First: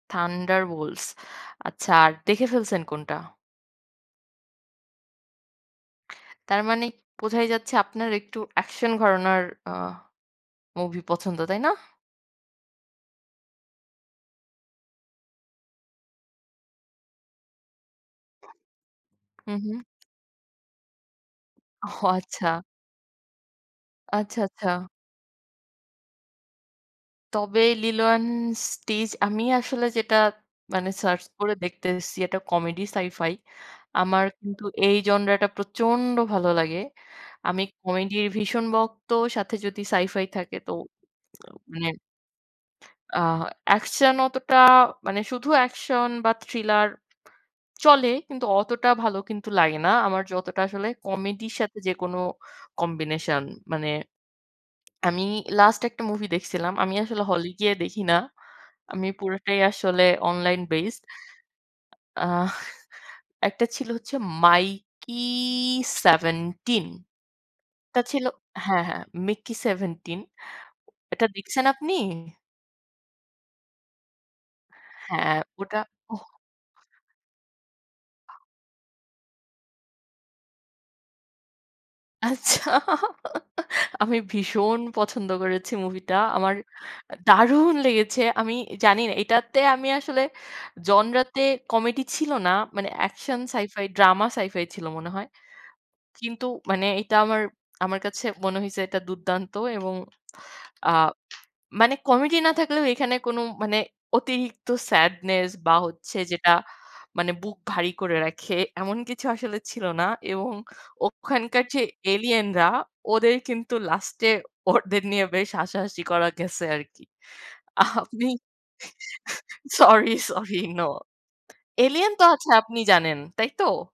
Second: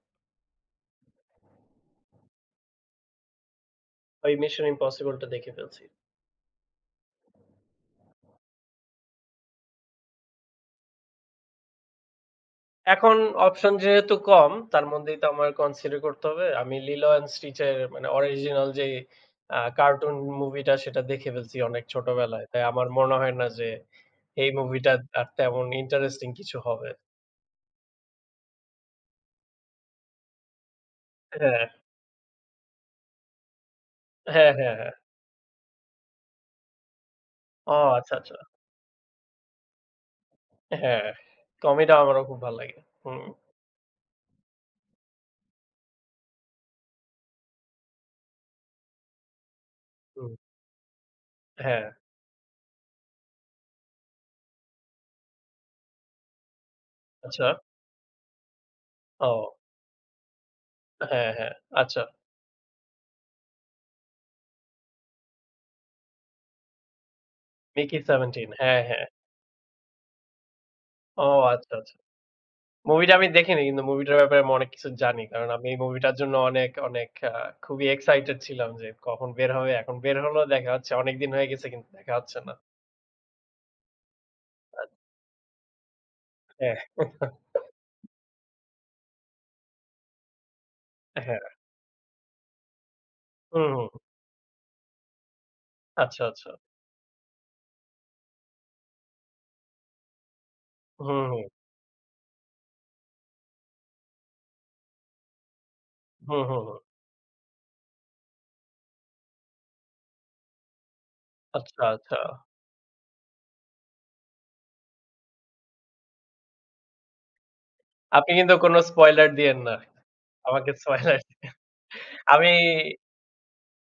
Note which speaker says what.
Speaker 1: 'Thunderbolts' আচ্ছা, আর দেখে ফেলছেন কোনটা?
Speaker 2: ওই 'Mission: Impossible' টা দেখে ফেলছি।
Speaker 1: তার মানে বোঝাই যাচ্ছে আপনার একটু একশন ঘরানার আহ মুভি পছন্দ, তাই না?
Speaker 2: এখন অপশন যেহেতু কম তার মধ্যেই তো আমার কন্সিডার করতে হবে। আমি 'Lilo& Stitch' এর মানে অরজিনাল যে
Speaker 1: হু,
Speaker 2: অ্যা
Speaker 1: হু।
Speaker 2: কার্টুন মুভিটা সেটা দেখে ফেলছি অনেক
Speaker 1: ওহ,
Speaker 2: ছোটবেলায়।
Speaker 1: আচ্ছা।
Speaker 2: তাই আমার মনে হয় না যে
Speaker 1: আচ্ছা,
Speaker 2: এই
Speaker 1: আচ্ছা।
Speaker 2: মুভিটাত আর তেমন ইন্টারেস্টিং কিছু হবে।
Speaker 1: তবে 'Lilo& Stitch' আমি আসলে যেটা মানে সার্চ
Speaker 2: এ হ্যাঁ,
Speaker 1: করে
Speaker 2: হ্যাঁ।
Speaker 1: দেখতেছি এটা কমেডি সাই-ফাই। আমার
Speaker 2: হ্যাঁ,
Speaker 1: কিন্তু
Speaker 2: হ্যাঁ, হ্যাঁ।
Speaker 1: এই জনরাটা প্রচণ্ড ভালো লাগে। আমি
Speaker 2: ও আচ্ছা,
Speaker 1: কমেডির
Speaker 2: আচ্ছা।
Speaker 1: ভীষণ ভক্ত, সাথে যদি সাই-ফাই থাকে তো।
Speaker 2: হ্যাঁ,
Speaker 1: মানে
Speaker 2: কমেডি আমারও খুব ভাল্লাগে। হুম।
Speaker 1: আহ একশন অতটা মানে শুধু একশন বা থ্রিলার চলে, কিন্তু অতটা ভালো কিন্তু লাগে না। আমার
Speaker 2: হুম।
Speaker 1: যতটা আসলে কমেডির সাথে
Speaker 2: হ্যাঁ।
Speaker 1: যেকোনো কম্বিনেশন, মানে আমি লাস্ট একটা মুভি দেখছিলাম। আমি আসলে হলে
Speaker 2: আচ্ছা।
Speaker 1: গিয়ে দেখি না। আমি
Speaker 2: ও।
Speaker 1: পুরোটাই আসলে অনলাইন বেজড।
Speaker 2: আ হ্যাঁ, হ্যাঁ। আচ্ছা।
Speaker 1: আহ একটা ছিল হচ্ছে 'Mickey 17'
Speaker 2: 'Mickey
Speaker 1: এটা ছিল
Speaker 2: 17' হ্যাঁ,
Speaker 1: হ্যাঁ, হ্যাঁ,
Speaker 2: হ্যাঁ।
Speaker 1: 'Mickey 17'
Speaker 2: ও
Speaker 1: এটা দেখছেন
Speaker 2: আচ্ছা,
Speaker 1: আপনি?
Speaker 2: আচ্ছা। মুভিটা আমি দেখিনি কিন্তু মুভিটার ব্যাপারে আমি অনেক কিছু জানি।
Speaker 1: হ্যাঁ,
Speaker 2: কারণ আমি এই
Speaker 1: ওটা
Speaker 2: মুভিটার
Speaker 1: অহ।
Speaker 2: জন্য অনেক, অনেক, আ খুবই এক্সসাইটেড ছিলাম যে কখন বের হবে। এখন বের হলো দেখা হচ্ছে অনেকদিন হয়ে গেছে কিন্তু দেখা হচ্ছে না।
Speaker 1: আচ্ছা। আমি ভীষণ
Speaker 2: আ
Speaker 1: পছন্দ করেছি মুভিটা। আমার
Speaker 2: হ্যাঁ।
Speaker 1: এ দারুণ লেগেছে। আমি জানিনা এটা তে আমি আসলে
Speaker 2: এ হ্যাঁ।
Speaker 1: জনরাতে কমেডি ছিল না। মানে একশন, সাই-ফাই,
Speaker 2: হুম।
Speaker 1: ড্রামা সাই-ফাই ছিল মনে হয়।
Speaker 2: আচ্ছা,
Speaker 1: কিন্তু
Speaker 2: আচ্ছা।
Speaker 1: মানে এটা আমার, আমার কাছে মনে হয়েছে এটা দুর্দান্ত এবং
Speaker 2: হু,
Speaker 1: আহ
Speaker 2: হুম।
Speaker 1: মানে কমেডি না থাকলেও এখানে কোন মানে অতিরিক্ত স্যাডনেস বা হচ্ছে
Speaker 2: হু,
Speaker 1: যেটা
Speaker 2: হু, হুম।
Speaker 1: মানে বুক ভারী করে রাখে, এমন কিছু আসলে ছিল না। এবং ওখানকার যে
Speaker 2: আচ্ছা, আচ্ছা।
Speaker 1: এলিয়েনরা ওদের কিন্তু লাস্টে ওদের নিয়ে বেশ হাসাহাসি করা গেছে আরকি। আপনি
Speaker 2: আপনি কিন্তু কোন স্পয়লার দিয়েন না।
Speaker 1: সরি, সরি,
Speaker 2: আমাকে
Speaker 1: নো
Speaker 2: স্পয়লার দিয়ে
Speaker 1: এলিয়েন তো
Speaker 2: আমি
Speaker 1: আছে আপনি জানেন, তাই তো?